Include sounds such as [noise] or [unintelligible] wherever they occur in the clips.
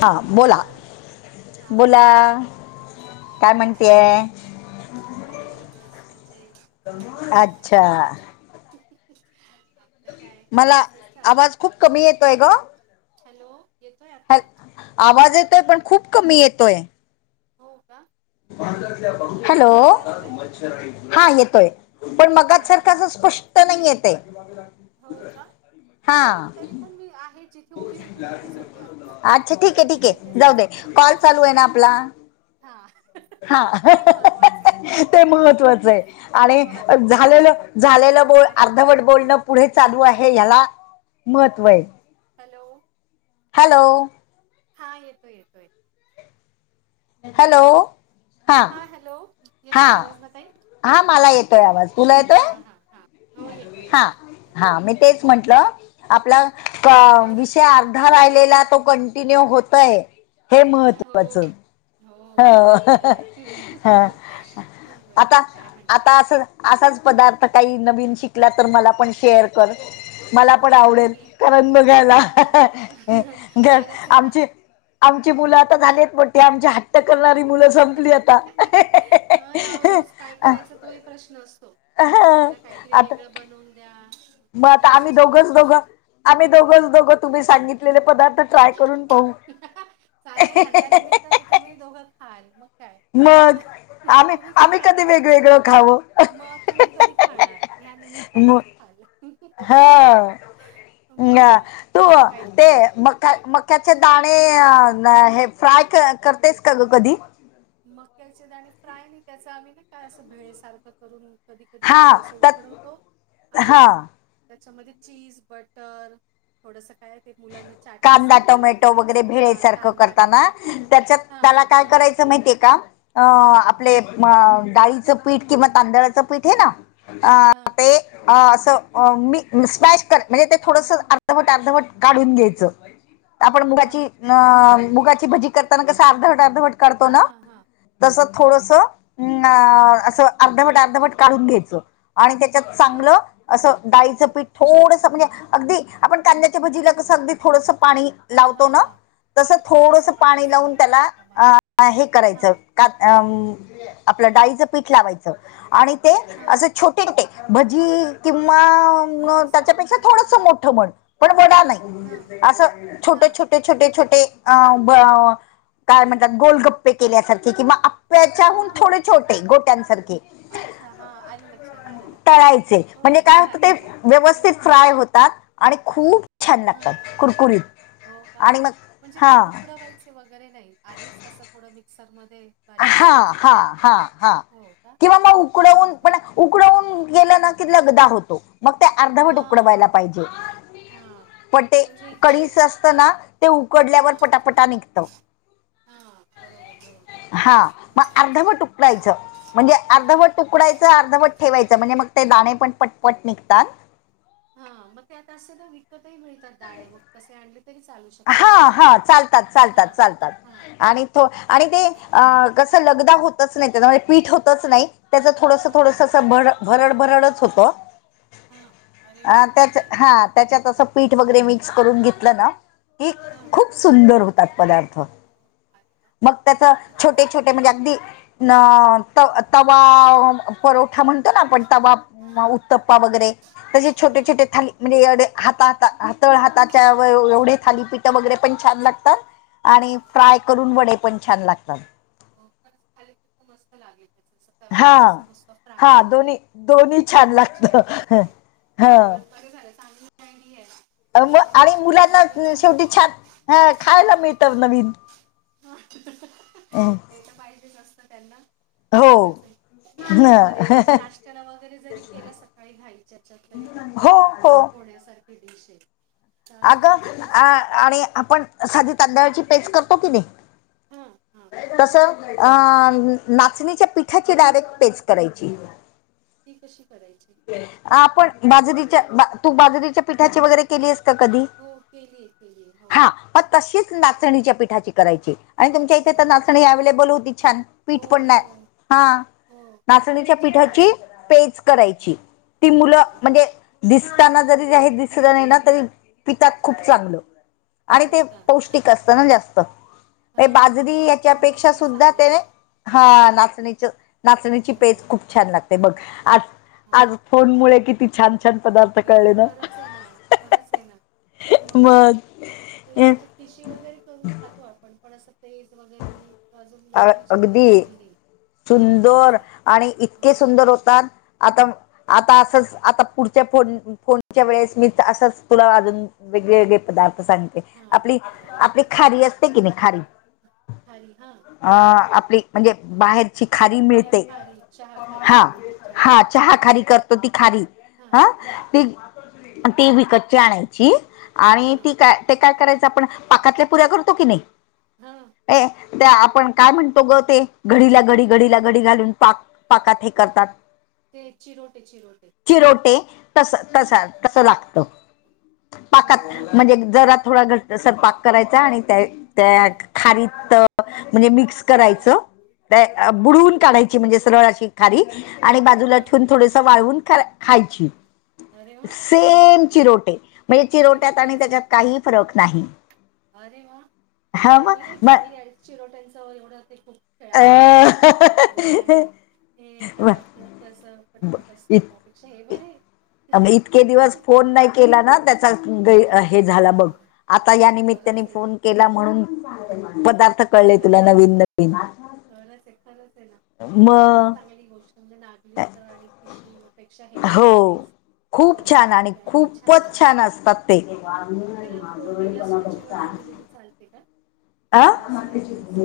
हा बोला हॅलो हा बोला. ताई काय म्हणतिये? काही नाही बस म्हणजे साधू यात्राचेच अच्छा कामं. [inaudible] मला आवाज खूप कमी येतोय ग. हॅलो येतोय आता? हॅल- आवाज येतोय पण खूप कमी येतोय. हो का? आता हॅलो आता येतोय हा येतोय. पण हा मगच हा सारखा अस स्पष्ट नाही येत आहे. हो का पण हां. तरी पण मी आहे जिथे उभी होते तिथेच होते आता अच्छा ठीक आहे तरी मी ठीक येते आहे जाऊ जरा दे. कॉल खिडकीजवळ चालू आहे ना आपला. हा हां ह ह. हा हं हं ह ह ह ते महत्वाचं आहे ते आणि झालेलं झालेलं बोल महत्वाचं आहे अर्धवट बोलणं पुढे चालू आहे हॅलो ह्याला महत्व आहे. हॅलो. हॅलो. हा येतोय येतोय. हा हॅलो हा हॅलो हा येतोय आवाज ना ताई? हा मला येतोय आवाज. तुला येतोय? हां हां हां हो येतोय हा येतोय. येतोय हा मी तेच म्हंटलं आपला पा परत विषय गेला अर्धा हॅलो राहिलेला तो कण कि न्यू होतय हे हो महत्वाचं. हो खरंय खरय हुं हुं ह हुं हुं. आता आता अस असाच पदार्थ काही नवीन शिकला तर मला पण शेअर मला पण हो आवडेल नक्की परण बघायला ह नक्की ह्या. ए घ खरंच आहे ना आमची आमची मुलं आता झालीयत मोठी आमच्या हा ढकलणारी मुलं संपली आता ए हे हा ना हे अहो, हे हे रोज काय आ. करायचा तोही प्रश्न असतो. डब्याला काहीतरी आता वेगळं बनवून द्या. मग आता ही आम्ही भाजी दोघंच नको दोघं आम्ही दोघंच दोघं तुम्ही सांगितलेले पदार्थ ट्राय करून पाहू हा हां चालेल ना त्यानमित्ताने तुम्ही दोघं खाल मग. काय मग अ हुं आम्ही तुम्ही काय आम्ही खाणी कधी खायचं मग वेगवेगळं खावं मग तुम्ही कधी खाणार? या निमित्तानेच म खाल हुं. हा न्या काय तू काय ते मका हा मक्याचं दाणे हे फ्राय करतेस का ग कधी? मक्याचे दाणे फ्राय नाही का त्याच आम्ही नाही का असं भेळे सारखं करून कधी कधी हा खातो अस त्यात उकडवतो आणि हा त्याच्यामध्ये चीज बटर थोडस काय ते मुलांना चाट कांदा मसाला टोमॅटो वगैरे असं हा भेळेसारखं कांदा करताना टोमॅटो त्याच्यात हां त्याला हां काय हां करायचं? माहिती आहे का? हां अं आपले अं डाळीचं पीठ किंवा तांदळाचं पीठ हे ना? हां अं ते असं अं मी स्मॅश कर म्हणजे ते थोडसं अर्धवट-अर्धवट.. काढून घ्यायचं, आपण हां मुगाची अच्छा अं मुगाची भजी करताना कसं अर्धवट- अर्धवट.. काढतो हां, ना? हां, हां. तसं हां, थोडसं.. हम् ना असं अर्धवट अर्धवट काढून घ्यायचं. आणि त्याच्यात हां. चांगलं असं डाळीचं पीठ थोडस म्हणजे अगदी आपण कांद्या ते बघ जिर कसं अगदी थोडसं पाणी हां, लावतो हां, ना हां. तसं ते थोडस थोडासा पाणी पाण्याचा लावून त्याला शिपका मारून. आ आ हे करायचं. हां, कात आम आपलं डाळीचं पीठ लावायच आणि ते हां. असं छोटे रुपी भजी किंवा मग त्याच्यापेक्षा भजीसारखे. थोडस हां, मोठ मन. पण बडा हां, नाही असं हां, छोटं-छोटं ते छोटे-छोटे अं काय म्हणतात गोलगप्पे केल्यासारखे क किंवा आप्याच्याहून हां. थोडे छोटे गोट्यांसारखे अच्छा हां, आलं लक्षात, आलं लक्षात तळायचे हो म्हणजे काय छान होतं ते लागेल ना कुरकुरीत? व्यवस्थित फ्राय होतात आणि खूप छान हां, लागतात कुरकुरीत हो का? आणि मग, म्हणजे हां. उकडवायचे ते वगैरे नाही, आधीच असं थोडं मिक्सरमध्ये बारीक हां, करायचं. हां, हां, हां हो का? किंवा मग अच्छा, उकडवून अच्छा. पण उकडवून गेलं ना की लगदा होतो मग ते अर्धवट हां, उकडवायला पाहिजे. हां. पटे म्हणजे एक जे कढीचं असत एक ना ते उकडल्यावर हां, पटापटा निघतं हां. बरोबर बरोबर. हां, मग बरोबर. अर्धवट उकडवायचं म्हणजे हां. अर्धवट उकडवायचं, अर्धवट ठेवायचं म्हणजे मग ते दाणे पण पटपट निघतात. हां, मग ते आता असे ना विकतही मिळतात दाणे मग तसे आणले तरी चालू शकतात. हां, हां चालतात चालतात हा चालतात आणि तो आणि ते विकत आणले. अं कसं लगदा होतंच नाही त्याचं पीठ होतंच नाही.. त्याचं हा थोडसं-थोडसं असं भरड-भरडच होतो. हा अरे वा अं त्याच्या चांगली आहे ना हां मग त्याच्यात आयडिया असं पीठ वगैरे मिक्स करून घेतलं ना की, हा खूप सुंदर होतात पदार्थ हो, अरे वा मग त्याचं खरंच चांगली छोटे-छोटे गोष्ट म्हणजे आहे. अगदी न त तवा परोठा म्हणतो ना आपण तवा हा हा टप्पा वगैरे तसे छोटे हा छोटे थाली म्हणजे एवढे हातात तळ हाताच्या एवढे थालीपीठं वगैरे पण छान लागतात आणि अरे वा फ्राय करून वडे पण छान लागतात. हो खरंच, थालीपिठं मस्त लागेल त्याचं असं हा तव्यामध्ये अस नुसतं फ्राय हा केलेलं दोन्ही दोन्ही ते छान पण लागत छान लागते. अरे ह वा! बरं झालं, चांगली आयडीया आहे. काहीतरी आणि नाश्त्याला मुलांना वगैरे पण शेवटी छान हं खायला मिळतं नवीन हठ [unintelligible] अं ते तर पाहिजेच असतं त्यांना खरंच आहे. ते पण हे बरे म्हणजे न- नाश्त्याला वगैरे जरी केलं सकाळी घाईच्याच्यात तरी हो पटकन हो होण्यासारखी डिश आहे. चालेल अगं खरंच मस्त आहे. अं आणि आपण साधी तांदळची पेच करतो की नाही? हं. तसं अं नाचणीच्या पिठाची डायरेक्ट पेच करायची. ती कशी करायची? आपण बाजरीच्या बा तू बाजरीच्या पिठाची वगैरे केली आहेस का कधी? हो केलीय, केलीय हो. हा मग तशीच नाचणीच्या पिठाची करायची आणि तुमच्या इथे हो तर का? नाचणी अव्हेलेबल होती छान हो, पीठ पण नाही हो, हां हो. हो ते नाचणीच्या छान आहे. पीठाची पेज करायची. ती मुलं अरे वाह! म्हणजे दिसतांना जरी दिसलं नाही ना तरी पितात खूप चांगलं आणि हो ते का? पौष्टिक असतं ना जास्त हां बाजरी तेव्हा आणि याच्यापेक्षा थंडीचीही सुद्धा ते चांगली असते. हा नाचणीच नाचणीची हो. पेज खूप छान लागते बघ आ आज फोन मुळे किती छान-छान पदार्थ ते कळले ना खरंच आहे ना, खरंच आहे ना मग काय? ते म्हणजे अ- खिशी वगैरे करून खातो आपण पण असं पेच वगैरे मी अजून नागलीची कधी अगदी खाल्ली नाही. म्हणजे सुंदर असं आणि इतके हो सुंदर होतात. आता आता असंच आता पुढच्या फोन फोनच्या वेळेस मी असाच तुला अजून वेगवेगळे पदार्थ सांग- हा आपली चालेल आपली चालेल खारी असते की नाही खारी? खारी हा. आं. आपली म्हणजे बाहेर- ची खारी ती मिळते. खारी चहा खारी हा. खातो ती चहा हा. चहा खारी करतो ती खारी. हा. ते ती विकतची आणायची हा आणि ती काय? ते काय करायची? त्या आपण पाकातल्या पुऱ्या करतो की नाही? हा. ते आपण काय म्हणतो ग ते? घडीला घडी, घडीला घडी घालून पाक- पाकात हे करतात. ते चिरोटे चिरोटे चिरोटे. तस हा तसं लागत. हो पाकात का म्हणजे जरा थोडा घट्ट. असा पाक करायचा आणि त्या हा त्या खारीत म्हणजे मिक्स अरे वा करायचं. हा बुडवून काढायची म्हणजे, सरळ अशी खारी. आणि बाजूला हा ठेवून थोडस वाळवून ख खायची. अरे वा सेम चिरोटे. म्हणजे चिरोट्यात आणि त्याच्यात चिरोट्यांसारखी काहीही फरक नाही. अरे व्वा! हा हे मग बरय. चांगल आहे चिरोट्यांचं एवढं ते खूप- खेळाव लागत. ते साठा लावा आणि- हे मग अ, करा. ते तसं कटकट असते. त्यापेक्षा हे बरय. अ इतके दिवस फोन- नाही केला ना? त्याचा हे झाला बघ. हा आता या निमित्ताने खरंच आहे फोन- केला म्हणून पदार्थ- कळले कळलं तुला तरी. नवीन नवीन. खरच ये. खरंच ये ना. म हे खरंच चांगली गोष्ट. म्हणजे नागलीच आणि खि शीपेक्षा हे हो. बरय टेस्ट. खूप गरम छान गरम आणि प्यायलाही छान खूपच वाटत. असतात ते मग त्याला फोडणी लसणाची वगैरे दिलेली- चालते का? अ साधे अस.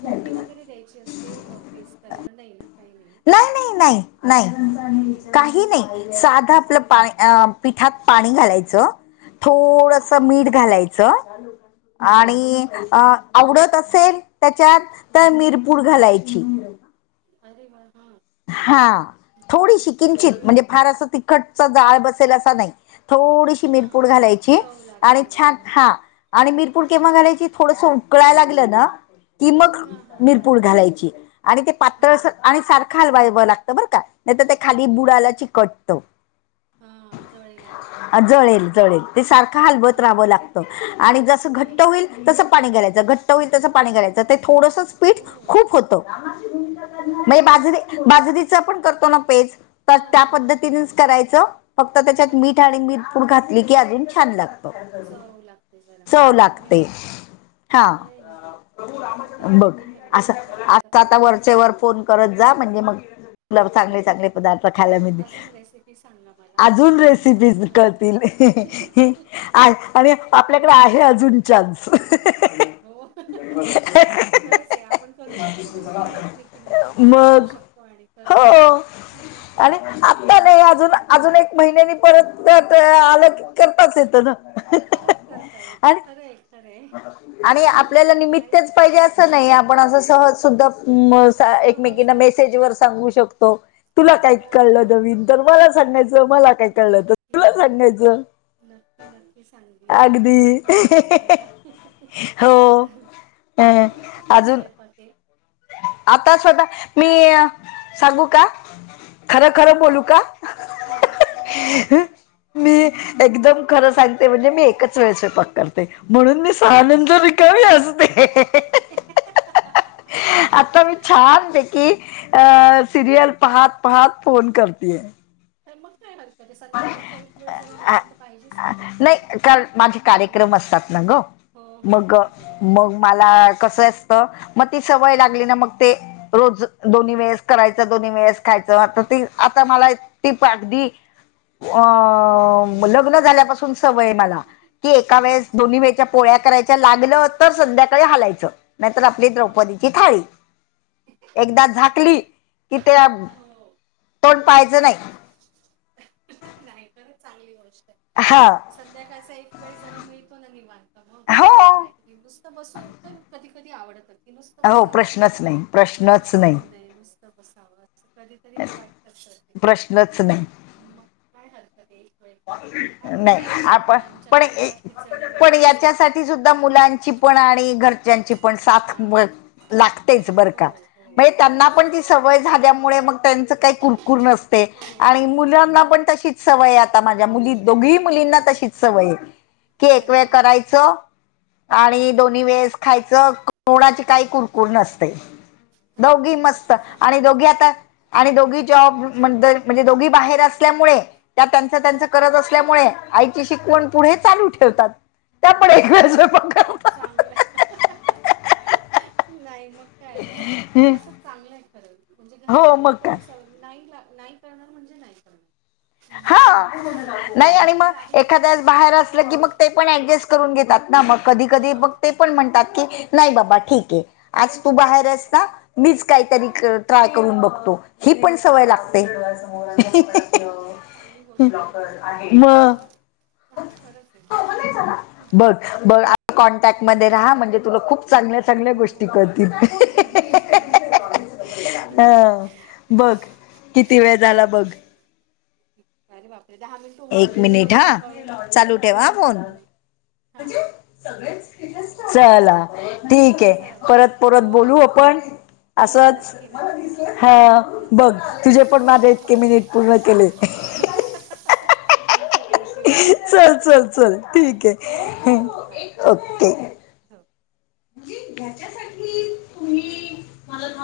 फोडणी वगैरे द्यायची असते पेस्ट करायला नाही ना? काही नाही ना? नाही. नाही. काही नाही. साधं आपलं पा हा, पिठात पाणी घालायचं. हा थोडस मीठ घालायचं. च हा आणि- अ आवडत असेल त्याच्यात, तर मिरपूड घालायची. अरे वा! हा. हा. थोडीशी किंचित मेल म्हणजे फार फूड असं- गच्च गाळ बसेल असा नाही. थोडीशी- हा मिरपूड घालायची. चव लागेल आणि एवढी छान फक्त हा. आणि मिरपूड हा केव्हा घालायची? थोडसं उकळायला लागलं ना? की मग हा हा हा मिरपूड घालायची. आणि ते पातळ हा असं, आणि सारखं हलवावं लागतं बरं का? नाही तर ते खाली बुडाला चिकटत. हम्म. जळेल, जळेल. ते सारखं हलवत हां राहावं हां लागत. आणि जस हां घट्ट होईल- तसं पाणी घालायच. घट्ट होईल तसं पाणी घालायचं. ते थोडंसंच - पीठ हो खूप होत. हो हे बाजरी, अरे वा बाजरीच आपण करतो ना पेज? तर हां त्या हां हां पद्धतीनेच करायचं. फक्त त्याच्यात हां मीठ आणि मीर पूड घातली की अजून छान लागत. चव लागते चव लागते. हा चांगलीए [unintelligible] बघ. अस अस आता वरचे वर फोन करत जा म्हणजे- मग हो चांगले चांगले पदार्थ खायला आज मिळतील. अजून रेसिपी सांगा मला अजून तुम्ही रेसिपीज अजून आता कळतील. आहे आणि आपल्याकडे खरंच आहे ना अजून चान्स. ख आहे आपण करू शकतो दोघी एकमेकींना सांगू मग शकतो आणि हो करून हो मग काय आणि आत्ता नाही अजून अजून एक महिन्यानी परत आलं की करताच येतं ना परत करता येत आणि खरं आहे खरं आहे आणि मग आपल्याला काय आणि निमित्तच पाहिजे असं नाही आपण असं सहज सुद्धा एकमेकीना सहजही मेसेज करू वर सांगू शकतो तुला काही हो कळलं हो जावीन तर मला सांगायचं मला काय कळलं तर नक्की तुला सांगायचं नक्की नक्की सांगली नक्की तुम्ही अगदी पण मला सांगा हो. अ मग आता कायच अजून वळपात आहे आता स्वतः मी सांगू का हां खरं खरं बोलू का हां एक अगदी खरं मी एकदम खरं सांगते म्हणजे मी एकच वेळेस पक करते म्हणून मी अरे अच्छा सानंदर रिकव असते आता ममही छान देी अ सिरियल पाहात पाहात फोन करतेय का मग काय हरकत आहे संध्याकाळचा एक वेळ जरा दिवंत पाहिजेच की प्रत्येकी नाही कार माझे मग कार्यक्रम असतात ना ग हो हो मग हो बरोबर मग मला कस असत मग ती सवय लागली ना मग ते रोज हो दोन् वेळेस करायच दोन्ही वेळेस खायच आ हम्म, मला त अ हो ् सवय अच्छा ए पोळ्या करायच्या लागलं हो तर संध्याकाळी हालायचं नाहीतर आपली हां द्रौपदीची थाळी एकदा झाकली की त्या हो कोण पाहिजं नाही नाही तरच चांगली गोष्ट आहे खशा संध्याकाळचा एक वेळ जरा मिळतो ना निवांत मग हो असं काहीतरी नुसतं बसून पण कधी कधी आवडतच क नुसतं हो बसावं प्रश्नच नाही प्रश्नच काहीच नाही करू नये नुसतं बसावं अस कधी तरी वाटतते प्रश्नच नाही मग काय हरतं ते व नाही आपण पण तर काय खिचडी पण वगैरे असं याच्यासाठी सुद्धा मुलां पण आणि घरच्यांची पण साथ हा लागतेच बरं का हो हो म्हणजे त्यांना खरे पण ती खरे सवय झाल्यामुळे मग त्यांचं काही कुरकुर नसते हो आणि मुलांना हो पण तशीच सवय आता माझ्या मुली दोघीही मुलींना तशीच सवय की एक अरे वेळ वा करायचं हा आणि दोन्ही वेळे खायचं कोोणाची काही कुरकुर नसते खरं दोघी ती मस्त गोष्ट आणि चांगली दोघी आहे आता आणि दोघी जॉब म्हण म्हणजे दोघी बाहेर असल्यामुळे त्या त्यांच हा त्यांच करज अस मुळे आईची शिकवण पुढे चालू ठेवतात अरे चा त्या ज खूप खूप चांगलं नाही मग काय उलट असं चांगलं आहे करेल म्हणजे हो घरच्यांना मग काय तेवढी स नाही नाही करणार म्हणजे नाही करणार म्हणजे हा ते चांगली गोष्ट नाही आणि अगदी मग लाभल्या तर मग एखाद्या बाहेर कधीतरी असलं की मग काहीतरी ते पण डजस्ट करून घेतात ना मग कधी कधी हां ब ते पण हां म्हणतात की नाही बाबा ठीक आहे आज तू हो बाहेरस ना मीच काहीतरी हो ट्राय करून बघतो ही पण सवय बरोबर लागते बरोबर खरंच चांगली म गोष्ट आहे ही मग खरंच आहे बघ बघ कॉनटॅक्ट म राहा म्हणजे तुला खूप चांगल्या हो चांगल्या गोष्टी हो करतील हो नक्की हा ह बघ किती वेळ झाला बघ. अरे बापरे दहा मिनट एक होऊनही मिनिट गेले हा क चालू ठेवा हा कळलं फोन पण नाही हा चला ठीक आहे चल परत परत हो हो बोलू आपण हो असंच. नक्की नक्की हा बघ नक्की तुझे पण माझे हो इतके मिनिट पूर्ण केले. थँक्यू थँक्यू चल चल चल ठीक ओके आहे हो बाय बाय ओके. हो म्हणजे हच्यासाठी तुम्ही मला